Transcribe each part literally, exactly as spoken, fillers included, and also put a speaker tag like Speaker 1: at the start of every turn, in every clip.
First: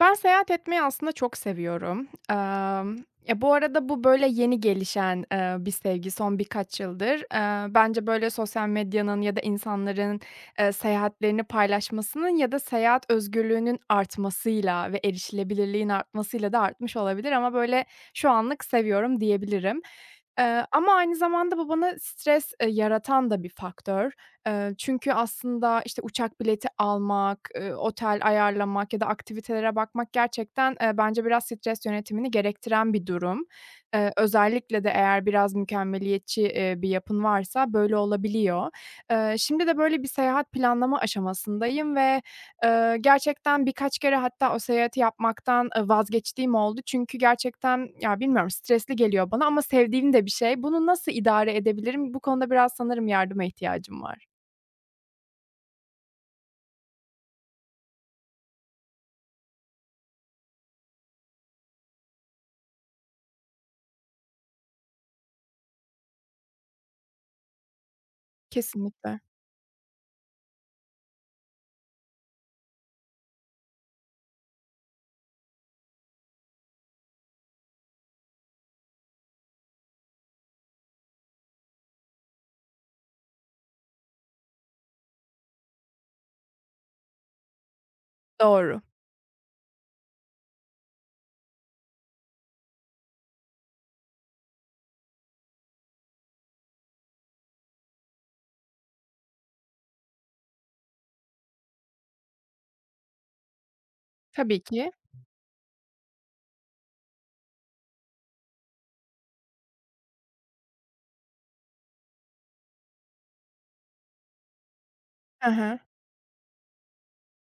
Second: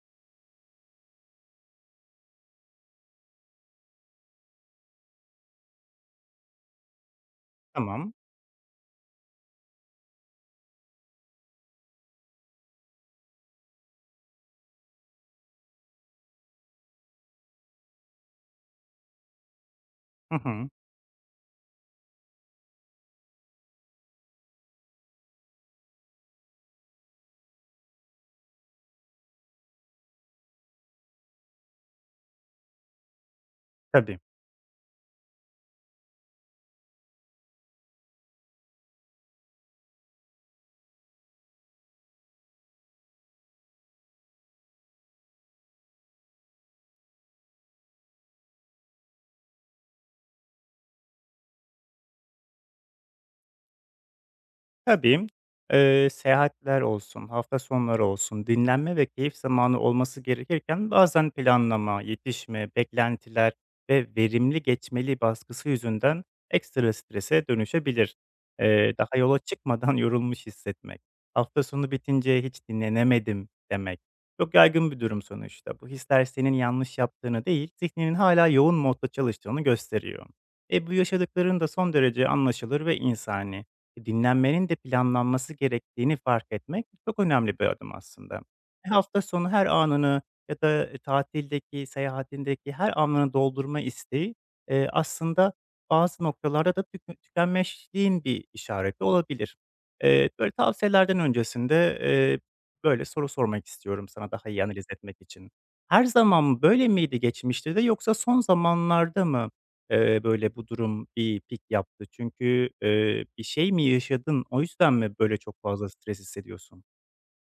Speaker 1: Ben seyahat etmeyi aslında çok seviyorum. Emm, ya, bu arada bu, böyle, yeni gelişen, eee, bir sevgi son birkaç yıldır. Eee, bence,
Speaker 2: Tamam.
Speaker 1: böyle, sosyal medyanın ya da insanların, eee, seyahatlerini paylaşmasının ya da seyahat özgürlüğünün artmasıyla ve erişilebilirliğin artmasıyla da artmış olabilir ama, böyle, şu anlık seviyorum diyebilirim.
Speaker 2: Hı
Speaker 1: Eee,
Speaker 2: hı.
Speaker 1: ama aynı zamanda bu bana stres, eee, yaratan da bir faktör. Eee, çünkü aslında, işte, uçak bileti almak, eee, otel ayarlamak ya da aktivitelere bakmak gerçekten, eee, bence biraz stres yönetimini gerektiren bir durum. Eee,
Speaker 2: Tabii.
Speaker 1: özellikle de eğer biraz mükemmeliyetçi, eee, bir yapın varsa böyle olabiliyor. Eee, şimdi de böyle bir seyahat planlama aşamasındayım ve, eee, gerçekten birkaç kere hatta o seyahati yapmaktan, eee, vazgeçtiğim oldu. Çünkü gerçekten, ya, bilmiyorum, stresli geliyor bana ama sevdiğim de bir şey. Bunu nasıl idare edebilirim? Bu konuda biraz sanırım yardıma ihtiyacım var.
Speaker 2: Tabii, eee, seyahatler olsun, hafta sonları olsun, dinlenme ve keyif zamanı olması gerekirken bazen planlama, yetişme, beklentiler ve verimli geçmeli baskısı yüzünden ekstra strese dönüşebilir. Eee, daha
Speaker 1: Kesinlikle.
Speaker 2: yola çıkmadan yorulmuş hissetmek, hafta sonu bitince hiç dinlenemedim demek çok yaygın bir durum sonuçta. Bu hisler senin yanlış yaptığını değil, zihninin hala yoğun modda çalıştığını gösteriyor. E, bu yaşadıkların da son derece anlaşılır ve insani. E, Dinlenmenin de planlanması gerektiğini fark etmek çok önemli bir adım aslında.
Speaker 1: Doğru.
Speaker 2: Ve hafta sonu her anını ya da, e, tatildeki, seyahatindeki her anını doldurma isteği, eee, aslında bazı noktalarda da tükü tükenmişliğin bir işareti olabilir. Eee, böyle, tavsiyelerden öncesinde, eee, böyle, soru sormak istiyorum sana daha
Speaker 1: Tabii
Speaker 2: iyi analiz
Speaker 1: ki.
Speaker 2: etmek için. Her zaman böyle miydi geçmişte de yoksa son zamanlarda mı? Eee, böyle, bu durum bir pik yaptı? Çünkü, eee, bir şey mi yaşadın, o yüzden mi böyle
Speaker 1: Hı
Speaker 2: çok
Speaker 1: hı.
Speaker 2: fazla stres hissediyorsun?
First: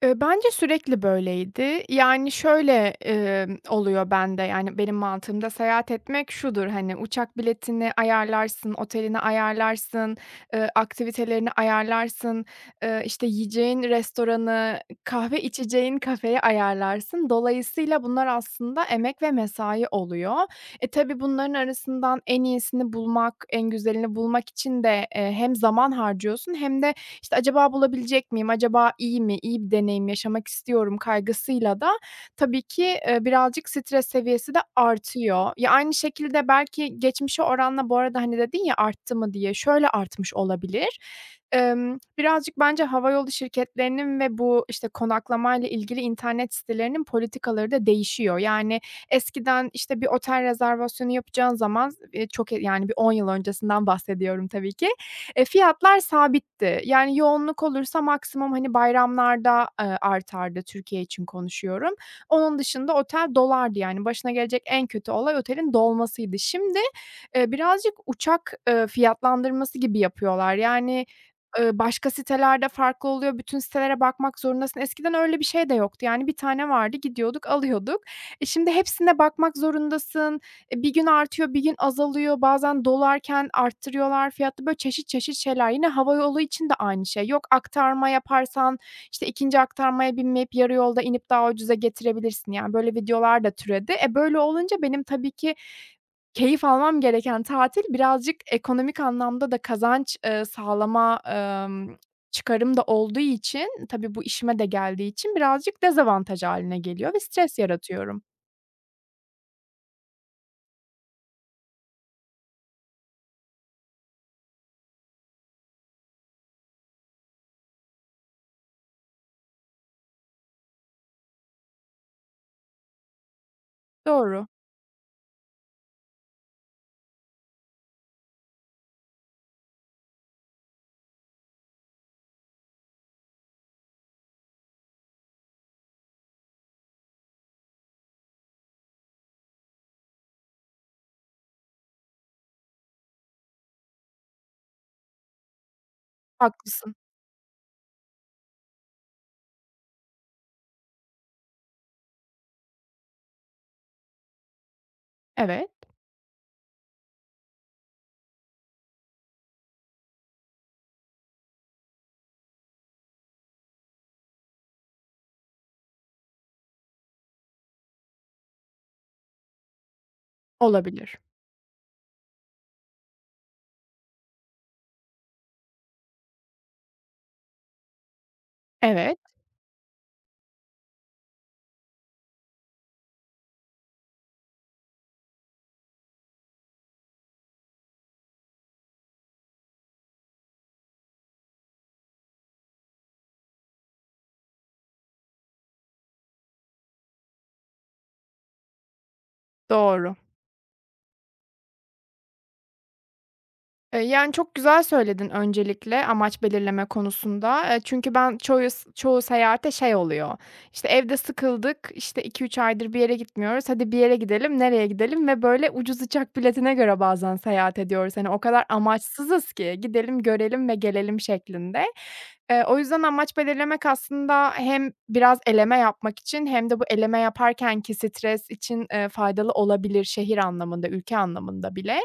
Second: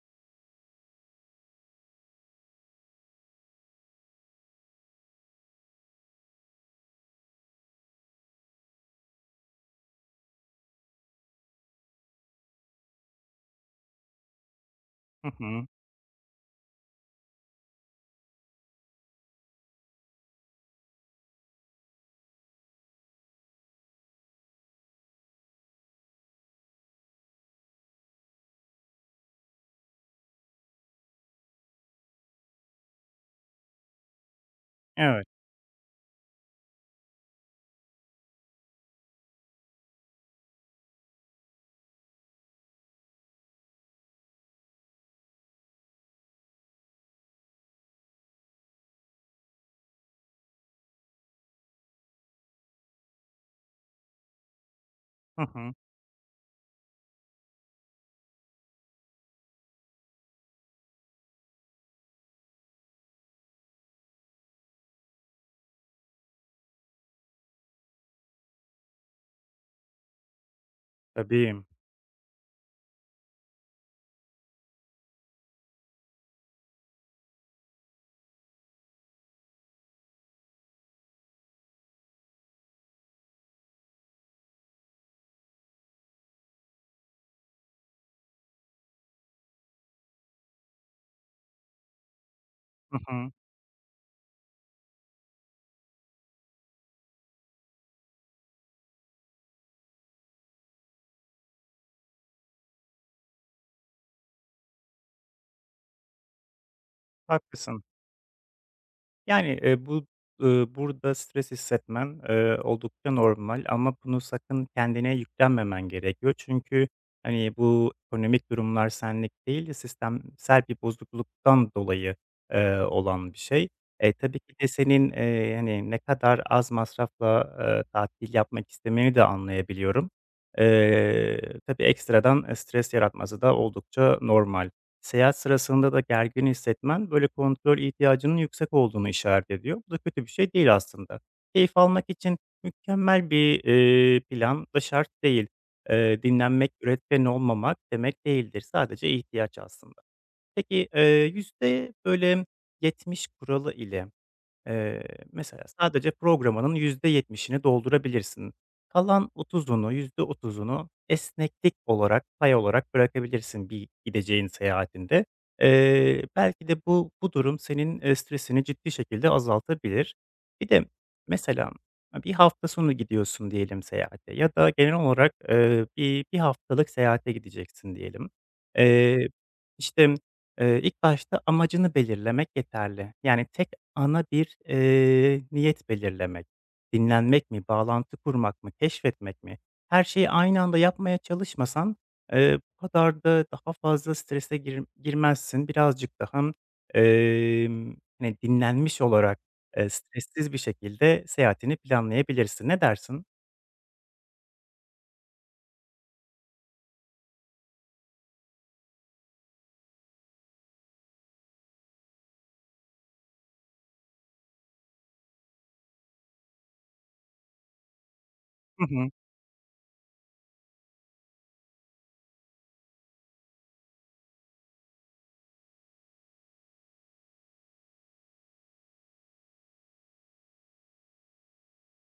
Speaker 1: Eee, bence sürekli böyleydi. Yani, şöyle, emm, oluyor bende, yani, benim mantığımda seyahat etmek şudur, hani, uçak biletini ayarlarsın, otelini ayarlarsın, eee, aktivitelerini ayarlarsın, eee, işte, yiyeceğin restoranı,
Speaker 2: Hı
Speaker 1: kahve
Speaker 2: hı.
Speaker 1: içeceğin kafeyi ayarlarsın. Dolayısıyla bunlar aslında emek ve mesai oluyor. E, tabii bunların arasından en iyisini bulmak, en güzelini bulmak için de, eee, hem zaman harcıyorsun hem de işte, acaba bulabilecek miyim, acaba iyi mi, iyi bir deneyim yaşamak istiyorum kaygısıyla da tabii ki, eee, birazcık stres seviyesi de
Speaker 2: Evet.
Speaker 1: artıyor. Ya, aynı şekilde belki geçmişe oranla bu arada, hani, dedin ya arttı mı diye, şöyle artmış olabilir. Emm, birazcık bence havayolu şirketlerinin ve bu, işte, konaklamayla ilgili internet sitelerinin politikaları da değişiyor. Yani eskiden, işte, bir otel rezervasyonu yapacağın zaman, eee, çok, e- yani, bir on yıl öncesinden bahsediyorum tabii ki.
Speaker 2: Hı
Speaker 1: Eee,
Speaker 2: hı.
Speaker 1: fiyatlar sabitti. Yani yoğunluk olursa maksimum, hani, bayramlarda, eee, artardı, Türkiye için konuşuyorum. Onun dışında otel dolardı, yani, başına gelecek en kötü olay otelin dolmasıydı. Şimdi, eee, birazcık uçak, eee, fiyatlandırması gibi yapıyorlar. Yani,
Speaker 2: Tabii.
Speaker 1: eee, başka sitelerde farklı oluyor, bütün sitelere bakmak zorundasın. Eskiden öyle bir şey de yoktu. Yani, bir tane vardı, gidiyorduk, alıyorduk. E, şimdi hepsine bakmak zorundasın. E, bir gün artıyor, bir gün azalıyor. Bazen dolarken arttırıyorlar fiyatı. Böyle çeşit çeşit şeyler. Yine havayolu için de aynı şey. Yok aktarma yaparsan, işte ikinci aktarmaya binmeyip yarı yolda inip daha ucuza getirebilirsin. Yani böyle
Speaker 2: Hı hı.
Speaker 1: videolar da türedi. E, böyle olunca benim tabii ki keyif almam gereken tatil birazcık ekonomik anlamda da kazanç, eee, sağlama, emm, çıkarım da olduğu için, tabii bu işime de geldiği için birazcık dezavantaj haline geliyor ve stres
Speaker 2: Haklısın.
Speaker 1: yaratıyorum.
Speaker 2: Yani, eee, bu, ııı, burada stres hissetmen, eee, oldukça normal ama bunu sakın kendine yüklenmemen gerekiyor. Çünkü, hani, bu ekonomik durumlar senlik değil sistemsel bir bozukluktan dolayı, eee, olan bir şey. E, tabii
Speaker 1: Doğru,
Speaker 2: ki de senin, eee, hani, ne kadar az masrafla, eee, tatil yapmak istemeni de anlayabiliyorum. Eee, tabii ekstradan, eee, stres yaratması da oldukça normal. Seyahat sırasında da gergin hissetmen, böyle, kontrol ihtiyacının yüksek olduğunu işaret ediyor. Bu da kötü bir şey değil aslında. Keyif almak için mükemmel bir, eee, plan da şart değil. Eee, dinlenmek,
Speaker 1: haklısın.
Speaker 2: üretken olmamak demek değildir. Sadece ihtiyaç aslında. Peki, eee, yüzde böyle, yetmiş kuralı ile Eee, mesela
Speaker 1: Evet,
Speaker 2: sadece programının yüzde yetmişini doldurabilirsin. Kalan otuzunu, yüzde otuzunu esneklik olarak, pay olarak bırakabilirsin bir gideceğin seyahatinde. Eee, belki de bu bu durum senin, eee, stresini ciddi şekilde azaltabilir. Bir de
Speaker 1: olabilir.
Speaker 2: mesela, bir hafta sonu gidiyorsun diyelim seyahate ya da genel olarak, eee, bir bir haftalık seyahate gideceksin diyelim.
Speaker 1: Evet.
Speaker 2: Eee, işte, eee, ilk başta amacını belirlemek yeterli. Yani tek ana bir, eee, niyet belirlemek, dinlenmek mi, bağlantı kurmak mı, keşfetmek mi? Her şeyi aynı anda yapmaya çalışmasan, eee, bu kadar da daha fazla strese gir girmezsin. Birazcık daha, emm, hani, dinlenmiş olarak, eee,
Speaker 1: Doğru.
Speaker 2: stressiz bir şekilde seyahatini planlayabilirsin. Ne dersin?
Speaker 1: Eee, yani, çok güzel söyledin öncelikle amaç belirleme konusunda. Eee, çünkü ben çoğu çoğu seyahate şey oluyor, İşte evde sıkıldık, işte, iki üç aydır bir yere gitmiyoruz, hadi bir yere gidelim, nereye gidelim ve böyle ucuz uçak biletine göre bazen seyahat ediyoruz. Hani, o kadar
Speaker 2: Hı hı.
Speaker 1: amaçsızız ki gidelim, görelim ve gelelim şeklinde. Eee, o yüzden amaç belirlemek aslında hem biraz eleme yapmak için hem de bu eleme yaparkenki stres için, eee, faydalı olabilir şehir anlamında, ülke anlamında bile.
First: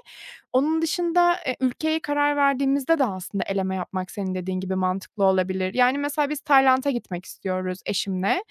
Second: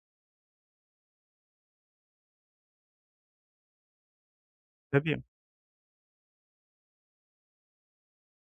Speaker 1: Onun dışında, eee, ülkeye karar verdiğimizde de aslında eleme yapmak senin dediğin gibi
Speaker 2: Tabii.
Speaker 1: mantıklı olabilir. Yani, mesela biz Tayland'a gitmek istiyoruz eşimle.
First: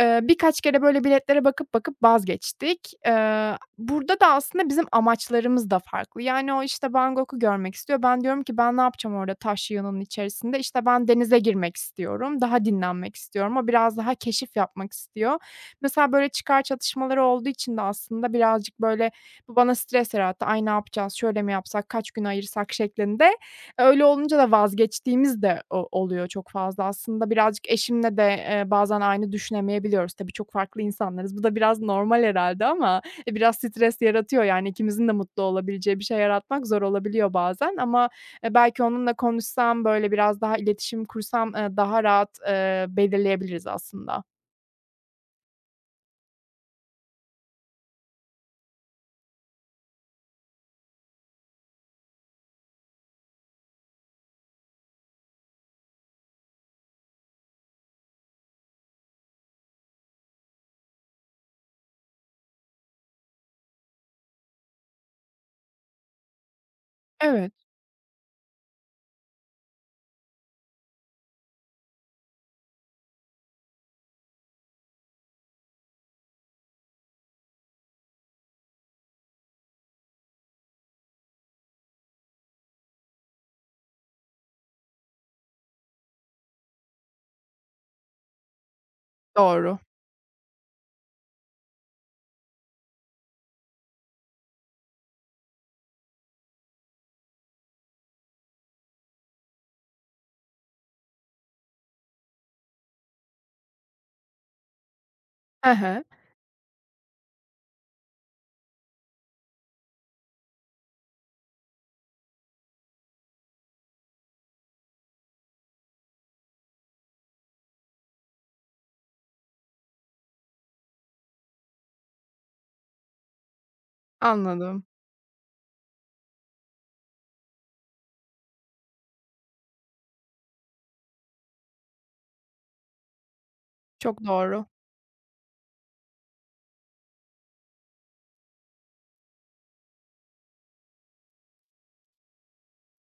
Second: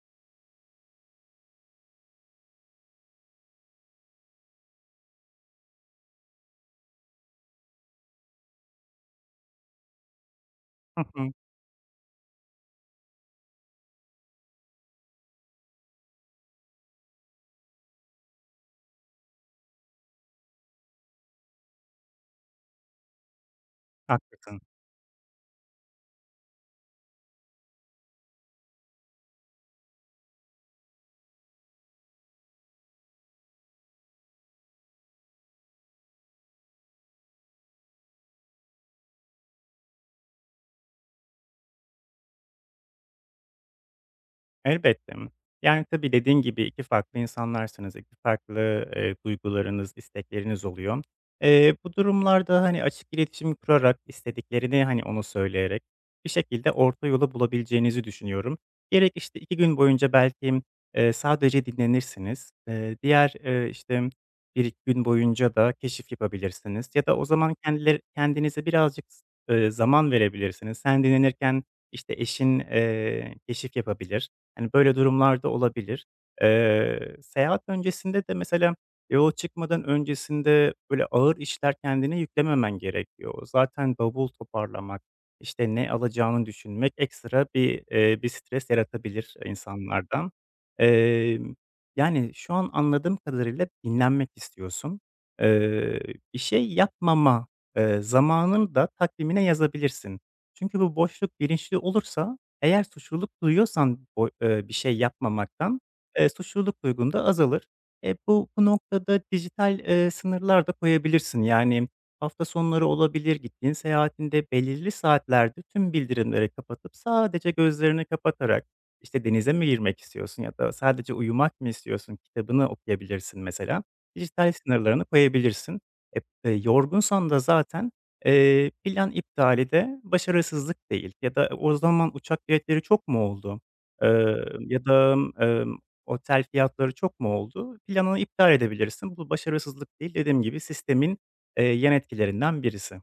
Speaker 1: Eee, birkaç kere böyle biletlere bakıp bakıp vazgeçtik. Eee, burada da aslında bizim amaçlarımız da farklı. Yani, o, işte, Bangkok'u görmek istiyor. Ben diyorum ki ben ne yapacağım orada taş yığınının içerisinde? İşte,
Speaker 2: Hı
Speaker 1: ben
Speaker 2: hı.
Speaker 1: denize girmek istiyorum, daha dinlenmek istiyorum. O biraz daha keşif yapmak istiyor. Mesela böyle çıkar çatışmaları olduğu için de aslında birazcık böyle bu bana stres yarattı. "Ay, ne yapacağız, şöyle mi yapsak, kaç gün ayırsak?" şeklinde. E, öyle olunca da
Speaker 2: Haklısın.
Speaker 1: vazgeçtiğimiz de o oluyor çok fazla. Aslında birazcık eşimle de, eee, bazen aynı düşünemeyebiliyoruz. Tabii çok farklı insanlarız. Bu da biraz normal herhalde ama, e, biraz stres yaratıyor. Yani ikimizin de mutlu olabileceği bir şey yaratmak zor olabiliyor bazen ama, eee, belki onunla konuşsam, böyle, biraz daha iletişim kursam, eee, daha rahat, eee, belirleyebiliriz aslında.
Speaker 2: Elbette. Yani, tabii, dediğin gibi iki farklı insanlarsınız, iki farklı, eee, duygularınız, istekleriniz oluyor. Eee, bu durumlarda, hani, açık iletişim kurarak, istediklerini, hani, onu söyleyerek bir şekilde orta yolu bulabileceğinizi düşünüyorum. Gerek, işte, iki gün boyunca belki, eee, sadece dinlenirsiniz. Eee, diğer, eee, işte, bir iki gün boyunca da keşif yapabilirsiniz ya da o
Speaker 1: Evet,
Speaker 2: zaman kendileri kendinize birazcık s zaman verebilirsiniz. Sen dinlenirken, işte, eşin, eee, keşif yapabilir. Hani, böyle durumlar da olabilir. Eee, seyahat öncesinde de mesela yola çıkmadan öncesinde, böyle, ağır işler kendine yüklememen gerekiyor. Zaten bavul toparlamak, işte, ne alacağını düşünmek ekstra bir, eee, bir stres yaratabilir
Speaker 1: doğru.
Speaker 2: insanlardan. Emm, Yani, şu an anladığım kadarıyla dinlenmek istiyorsun. Eee, Bir şey yapmama, eee, zamanını da takvimine yazabilirsin. Çünkü bu boşluk bilinçli olursa eğer suçluluk duyuyorsan o, eee, bir şey
Speaker 1: He
Speaker 2: yapmamaktan,
Speaker 1: he,
Speaker 2: eee, suçluluk duygun da azalır. E, bu bu noktada dijital, eee, sınırlar da koyabilirsin. Yani hafta sonları olabilir, gittiğin seyahatinde belirli saatlerde tüm bildirimleri kapatıp sadece gözlerini kapatarak, işte, denize mi girmek istiyorsun ya da sadece uyumak mı istiyorsun, kitabını okuyabilirsin mesela. Dijital
Speaker 1: anladım.
Speaker 2: sınırlarını koyabilirsin. E, eee, Yorgunsan da zaten Eee, plan iptali de başarısızlık değil ya da o zaman uçak biletleri çok mu oldu?
Speaker 1: Çok
Speaker 2: Eee,
Speaker 1: doğru.
Speaker 2: ya da, emm, otel fiyatları çok mu oldu? Planını iptal edebilirsin. Bu başarısızlık değil, dediğim gibi sistemin, eee, yan etkilerinden birisi.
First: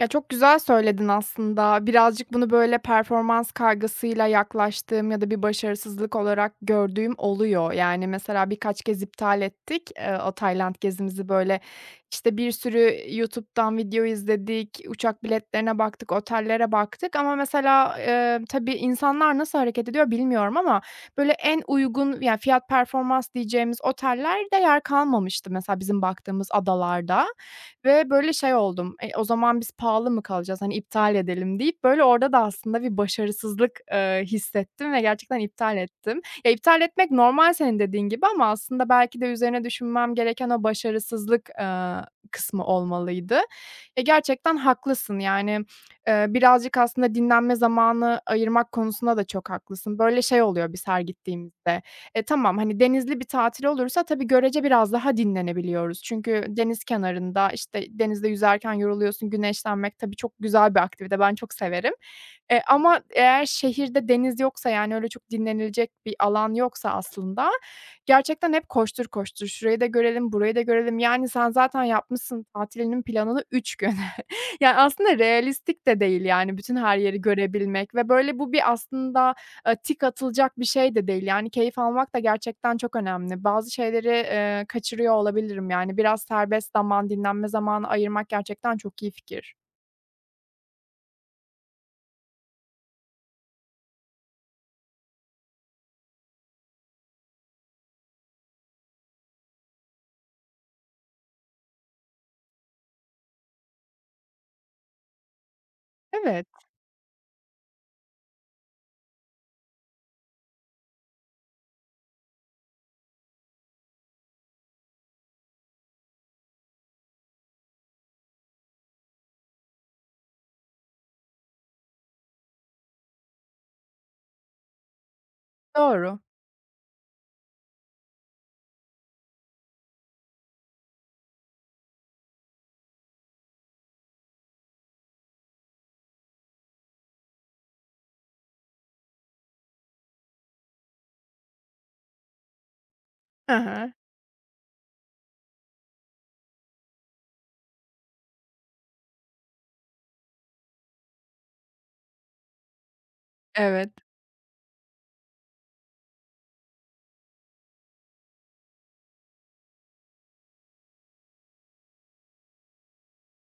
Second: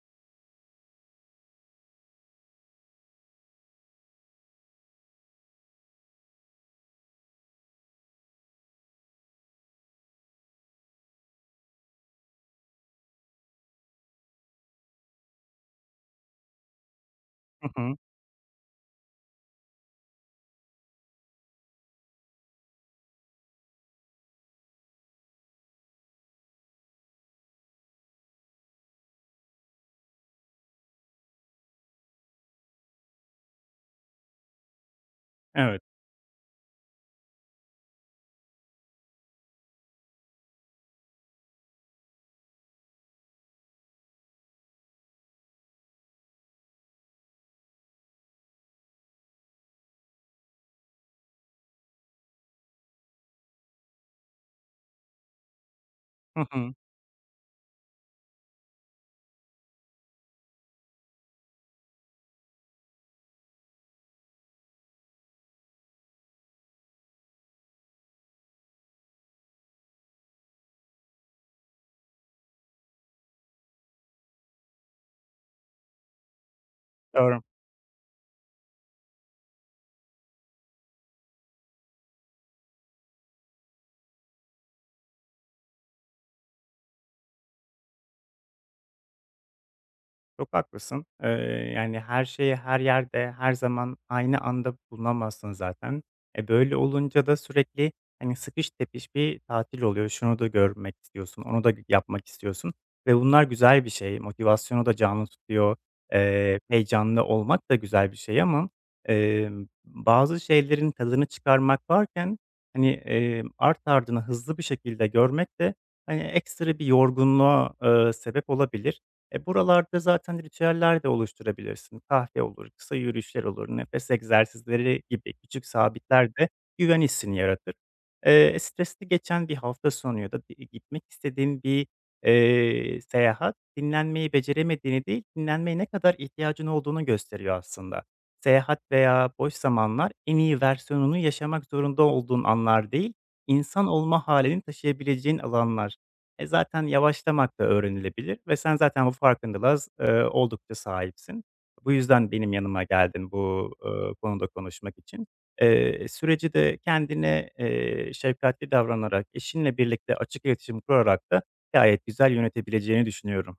Speaker 1: Ya, çok güzel söyledin aslında. Birazcık bunu, böyle, performans kaygısıyla yaklaştığım ya da bir başarısızlık olarak gördüğüm oluyor. Yani, mesela birkaç kez iptal ettik, eee, o Tayland gezimizi, böyle, işte, bir sürü YouTube'dan video izledik, uçak biletlerine baktık, otellere baktık ama
Speaker 2: Hı
Speaker 1: mesela,
Speaker 2: hı.
Speaker 1: eee, tabii insanlar nasıl hareket ediyor bilmiyorum ama, böyle, en uygun, yani, fiyat performans diyeceğimiz otellerde yer kalmamıştı mesela bizim baktığımız adalarda. Ve böyle şey oldum, "E, o zaman biz pahalı mı kalacağız? Hani, iptal edelim." deyip böyle orada da aslında bir başarısızlık, eee, hissettim ve gerçekten iptal
Speaker 2: Evet.
Speaker 1: ettim. Ya, iptal etmek normal senin dediğin gibi ama aslında belki de üzerine düşünmem gereken o başarısızlık, eee, kısmı olmalıydı. E, gerçekten haklısın. Yani, eee, birazcık aslında dinlenme zamanı ayırmak konusunda da çok haklısın. Böyle şey oluyor biz her gittiğimizde. E, tamam, hani, denizli bir tatil olursa tabii görece biraz daha dinlenebiliyoruz.
Speaker 2: Hı
Speaker 1: Çünkü
Speaker 2: hı.
Speaker 1: deniz kenarında, işte, denizde yüzerken yoruluyorsun, güneşlenmek tabii çok güzel bir aktivite, ben çok severim. Eee, ama eğer şehirde deniz yoksa, yani, öyle çok dinlenilecek bir alan yoksa aslında gerçekten hep koştur koştur, şurayı da görelim, burayı da görelim. Yani, sen zaten yapmışsın tatilinin planını üç gün. Yani, aslında realistik de değil, yani, bütün her yeri
Speaker 2: Doğru.
Speaker 1: görebilmek ve böyle bu bir aslında eee, tik atılacak bir şey de değil. Yani keyif almak da gerçekten çok önemli. Bazı şeyleri, eee, kaçırıyor olabilirim. Yani biraz serbest zaman, dinlenme zamanı ayırmak gerçekten çok iyi fikir.
Speaker 2: Çok haklısın. Eee, yani, her şeyi her yerde, her zaman aynı anda bulunamazsın zaten. E, böyle olunca da sürekli, hani, sıkış tepiş bir tatil oluyor. Şunu da görmek istiyorsun, onu da yapmak istiyorsun ve bunlar güzel bir şey. Motivasyonu da canlı tutuyor.
Speaker 1: Evet,
Speaker 2: Eee, heyecanlı olmak da güzel bir şey ama, emm, bazı şeylerin tadını çıkarmak varken, hani, emm, art ardına hızlı bir şekilde görmek de, hani, ekstra bir yorgunluğa, eee, sebep olabilir. E, buralarda zaten ritüeller de oluşturabilirsin. Kahve olur, kısa yürüyüşler olur, nefes egzersizleri gibi küçük
Speaker 1: doğru.
Speaker 2: sabitler de güven hissini yaratır. Eee, stresli geçen bir hafta sonu ya da di gitmek istediğin bir, eee, seyahat dinlenmeyi beceremediğini değil, dinlenmeye ne kadar ihtiyacın olduğunu gösteriyor aslında. Seyahat veya boş zamanlar en iyi versiyonunu yaşamak zorunda olduğun anlar değil,
Speaker 1: Hı
Speaker 2: insan
Speaker 1: hı.
Speaker 2: olma halini taşıyabileceğin alanlar. E, zaten yavaşlamak da öğrenilebilir ve sen zaten bu farkındalığa z eee, oldukça sahipsin. Bu yüzden benim yanıma geldin bu,
Speaker 1: Evet.
Speaker 2: eee, konuda konuşmak için. Eee, süreci de kendine, eee, şefkatli davranarak, eşinle birlikte açık iletişim kurarak da gayet güzel yönetebileceğini düşünüyorum.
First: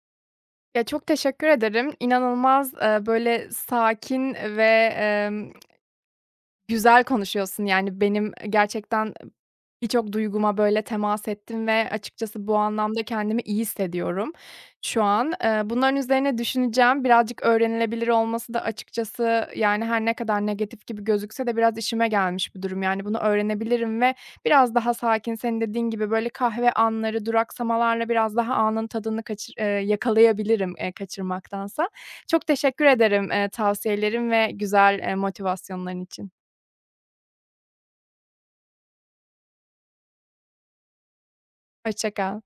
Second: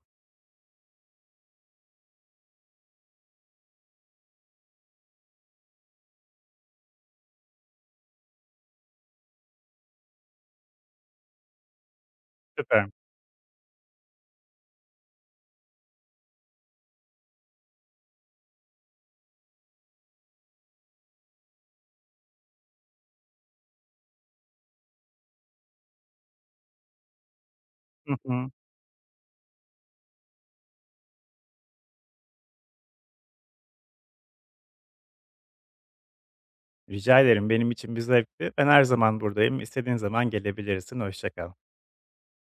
Speaker 1: Ya, çok teşekkür ederim. İnanılmaz, eee, böyle sakin ve güzel konuşuyorsun, yani, benim gerçekten birçok duyguma, böyle, temas ettin ve açıkçası bu
Speaker 2: Süper.
Speaker 1: anlamda kendimi iyi hissediyorum şu an. Eee, bunların üzerine düşüneceğim. Birazcık öğrenilebilir olması da açıkçası, yani, her ne kadar negatif gibi gözükse de biraz işime gelmiş bir durum. Yani, bunu öğrenebilirim ve biraz daha sakin, senin dediğin gibi, böyle, kahve anları, duraksamalarla
Speaker 2: Hı
Speaker 1: biraz
Speaker 2: hı.
Speaker 1: daha anın tadını kaçır eee, yakalayabilirim, eee, kaçırmaktansa. Çok teşekkür ederim, eee, tavsiyelerin ve güzel, eee, motivasyonların için.
Speaker 2: Rica ederim, benim için bir zevkti. Ben her zaman buradayım, İstediğin zaman gelebilirsin. Hoşça kal.
Speaker 1: Hoşça kal.